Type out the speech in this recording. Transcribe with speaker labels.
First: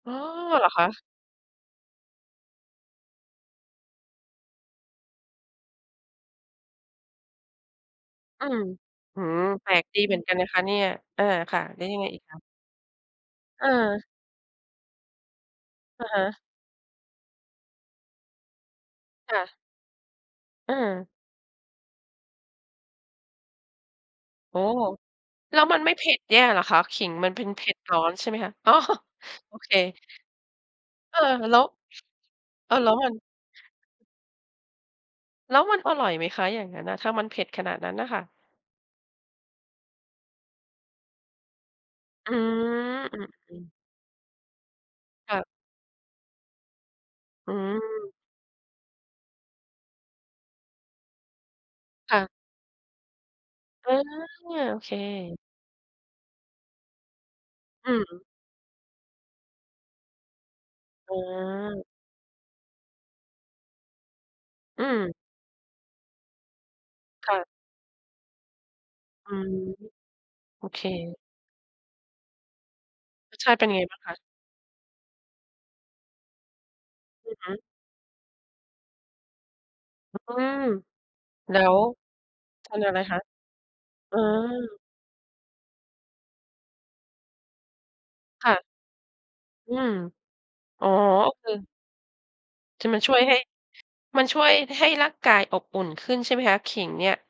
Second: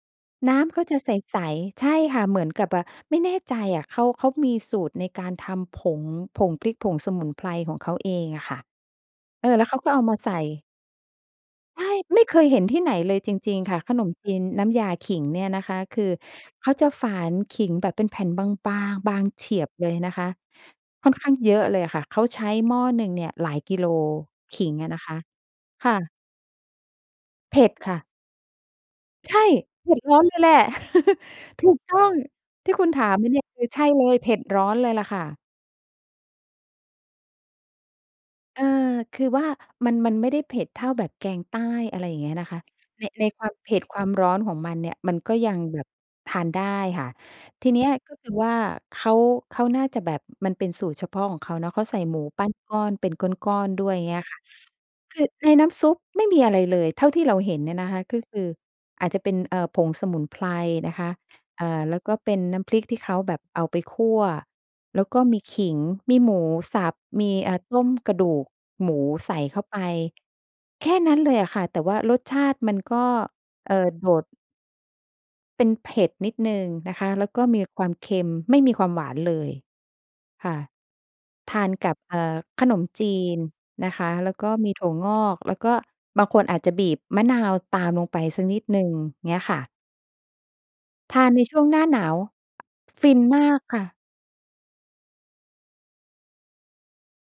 Speaker 1: อ๋อ
Speaker 2: น้
Speaker 1: เหรอ
Speaker 2: ำ
Speaker 1: ค
Speaker 2: ก็
Speaker 1: ะ?
Speaker 2: จะใส ๆ ใช่ค่ะ เหมือนกับแบบ ไม่แน่ใจอะ เขา เขามีสูตรในการทำ ผง ผงพริกผงสมุนไพรของเขาเองอ
Speaker 1: อื
Speaker 2: ะค่
Speaker 1: ม
Speaker 2: ะ
Speaker 1: อื้อฮื
Speaker 2: เ
Speaker 1: อ
Speaker 2: ออ แล้
Speaker 1: แ
Speaker 2: ว
Speaker 1: ป
Speaker 2: เ
Speaker 1: ล
Speaker 2: ขา
Speaker 1: ก
Speaker 2: ก็เ
Speaker 1: ด
Speaker 2: อ
Speaker 1: ี
Speaker 2: า
Speaker 1: เ
Speaker 2: ม
Speaker 1: หม
Speaker 2: า
Speaker 1: ือน
Speaker 2: ใ
Speaker 1: ก
Speaker 2: ส
Speaker 1: ัน
Speaker 2: ่
Speaker 1: นะคะเนี่ย เออ ค่ะ
Speaker 2: ใช
Speaker 1: แล้
Speaker 2: ่
Speaker 1: วยังไงอ
Speaker 2: ไ
Speaker 1: ี
Speaker 2: ม่
Speaker 1: ก
Speaker 2: เ
Speaker 1: ค
Speaker 2: ค
Speaker 1: ะ?
Speaker 2: ยเห็นที่ไหนเลยจริง ๆ ค่ะ ข
Speaker 1: เออ
Speaker 2: นมจีนน้ำยาขิงเนี่ยนะคะ ค
Speaker 1: อ
Speaker 2: ื
Speaker 1: ะ
Speaker 2: อ
Speaker 1: ฮะ
Speaker 2: เขาจะฝานขิงแบบเป็นแผ่นบาง ๆ บาง
Speaker 1: ค่
Speaker 2: เฉ
Speaker 1: ะ
Speaker 2: ียบเลยนะคะ
Speaker 1: เ
Speaker 2: ค
Speaker 1: ออ
Speaker 2: ่อนข้างเยอะเลยอะค่ะ เขาใช้หม้อหนึ่งเนี่ยหลายกิโล
Speaker 1: โ
Speaker 2: ข
Speaker 1: อ้
Speaker 2: ิง
Speaker 1: โฮ
Speaker 2: อะนะคะ
Speaker 1: แล้วมัน
Speaker 2: ค
Speaker 1: ไม่
Speaker 2: ่
Speaker 1: เผ
Speaker 2: ะ
Speaker 1: ็ดแย่เหรอคะ ขิงมันเป็น
Speaker 2: เผ
Speaker 1: เผ
Speaker 2: ็
Speaker 1: ็
Speaker 2: ด
Speaker 1: ด
Speaker 2: ค
Speaker 1: ร
Speaker 2: ่
Speaker 1: ้
Speaker 2: ะ
Speaker 1: อนใช่ไหมคะ? อ๋อ
Speaker 2: ใช่
Speaker 1: โอเค
Speaker 2: เผ็ดร้อนเลยแหละ
Speaker 1: เออ แล้
Speaker 2: ถ
Speaker 1: ว
Speaker 2: ูกต้อง ที
Speaker 1: เอ
Speaker 2: ่
Speaker 1: อ
Speaker 2: ค
Speaker 1: แ
Speaker 2: ุ
Speaker 1: ล้
Speaker 2: ณ
Speaker 1: ว
Speaker 2: ถา
Speaker 1: มัน
Speaker 2: มมาเนี่ย คือใช่เลย เผ็ดร้อนเลยล่ะค่ะ
Speaker 1: แล้วมันอร่อยไหมคะ อย่างงั้นอะ ถ้ามันเผ็ดขนาดนั้นน่ะค่ะ?
Speaker 2: เอ่อ คือว่า มัน มันไม่ได้เผ็ดเท่าแบบแกงใต้ อะไรอย่างเง
Speaker 1: อ
Speaker 2: ี
Speaker 1: ื
Speaker 2: ้ยนะคะ
Speaker 1: ม
Speaker 2: ใน
Speaker 1: อื
Speaker 2: ใน
Speaker 1: ม
Speaker 2: ควา
Speaker 1: อื
Speaker 2: ม
Speaker 1: ม
Speaker 2: เผ็ด ความร้อนของมันเนี่ย มันก
Speaker 1: ค
Speaker 2: ็
Speaker 1: ่ะ
Speaker 2: ยังแบบทานได้ค่ะ
Speaker 1: อื
Speaker 2: ทีเนี้ยก
Speaker 1: ม
Speaker 2: ็คือว่า เขา เขาน่าจะแบบมันเป็นสูตรเฉพาะของเขาเนาะ เขาใส่
Speaker 1: ค
Speaker 2: หม
Speaker 1: ่
Speaker 2: ู
Speaker 1: ะ
Speaker 2: ปั้นก้อน เป็นก้อน ๆ ด้
Speaker 1: เอ
Speaker 2: วย
Speaker 1: อ
Speaker 2: อย่างเงี้ยค่ะ
Speaker 1: โอเค
Speaker 2: คือในน้ำซุปไม่มีอะไรเลย เท่าที่เราเห็นเนี่ยน
Speaker 1: อ
Speaker 2: ะ
Speaker 1: ื
Speaker 2: คะ ก็
Speaker 1: ม
Speaker 2: คืออาจจะเป็น เอ่อ ผงสมุนไพรนะค
Speaker 1: อ
Speaker 2: ะ
Speaker 1: ๋
Speaker 2: เอ่อ
Speaker 1: อ
Speaker 2: แล้วก็เป็นน้ำพริกที่เขาแบบเอาไปคั่ว
Speaker 1: อื
Speaker 2: แล้ว
Speaker 1: ม
Speaker 2: ก็มีขิง มีหมูสับ มี
Speaker 1: ค่ะ
Speaker 2: อ่า ต้มกระดูก หมู
Speaker 1: อ
Speaker 2: ใ
Speaker 1: ื
Speaker 2: ส่
Speaker 1: ม
Speaker 2: เข้าไป
Speaker 1: โอเค
Speaker 2: แค่นั้นเลยอะค่ะ แต่ว่ารสชาติมันก็
Speaker 1: รสชาติเป็น
Speaker 2: เอ่
Speaker 1: ยังไง
Speaker 2: อ
Speaker 1: บ้าง
Speaker 2: โด
Speaker 1: คะ?
Speaker 2: ด เป็นเผ็ดนิดหนึ่งนะคะ แล
Speaker 1: อ
Speaker 2: ้
Speaker 1: ื
Speaker 2: ว
Speaker 1: อ
Speaker 2: ก็
Speaker 1: ฮึ
Speaker 2: มีความเค็ม ไม่มีความหวานเลย
Speaker 1: อื้อฮื
Speaker 2: ค่ะ
Speaker 1: อ
Speaker 2: ท
Speaker 1: แล้
Speaker 2: าน
Speaker 1: ว
Speaker 2: กับ เอ่อ ข
Speaker 1: ท
Speaker 2: นม
Speaker 1: ำยังไง
Speaker 2: จ
Speaker 1: คะ?
Speaker 2: ีนนะคะ
Speaker 1: อื
Speaker 2: แล้วก็มี
Speaker 1: ม
Speaker 2: ถั่วงอก แล้วก็บางคนอาจจะบีบมะนาวตามลงไปสัก
Speaker 1: ค่
Speaker 2: นิ
Speaker 1: ะ
Speaker 2: ดหนึ่ง เงี้ยค่ะ
Speaker 1: อืม อ๋อ
Speaker 2: ทา
Speaker 1: ก
Speaker 2: น
Speaker 1: ็
Speaker 2: ใน
Speaker 1: คือ
Speaker 2: ช่วงหน้าหนาว
Speaker 1: จะมา
Speaker 2: ฟ
Speaker 1: ช
Speaker 2: ิ
Speaker 1: ่ว
Speaker 2: น
Speaker 1: ยให้
Speaker 2: มากค่ะ
Speaker 1: มันช่วยให้ร่างกายอบอุ่นขึ้นใช่ไหมคะ ขิงเนี่ย?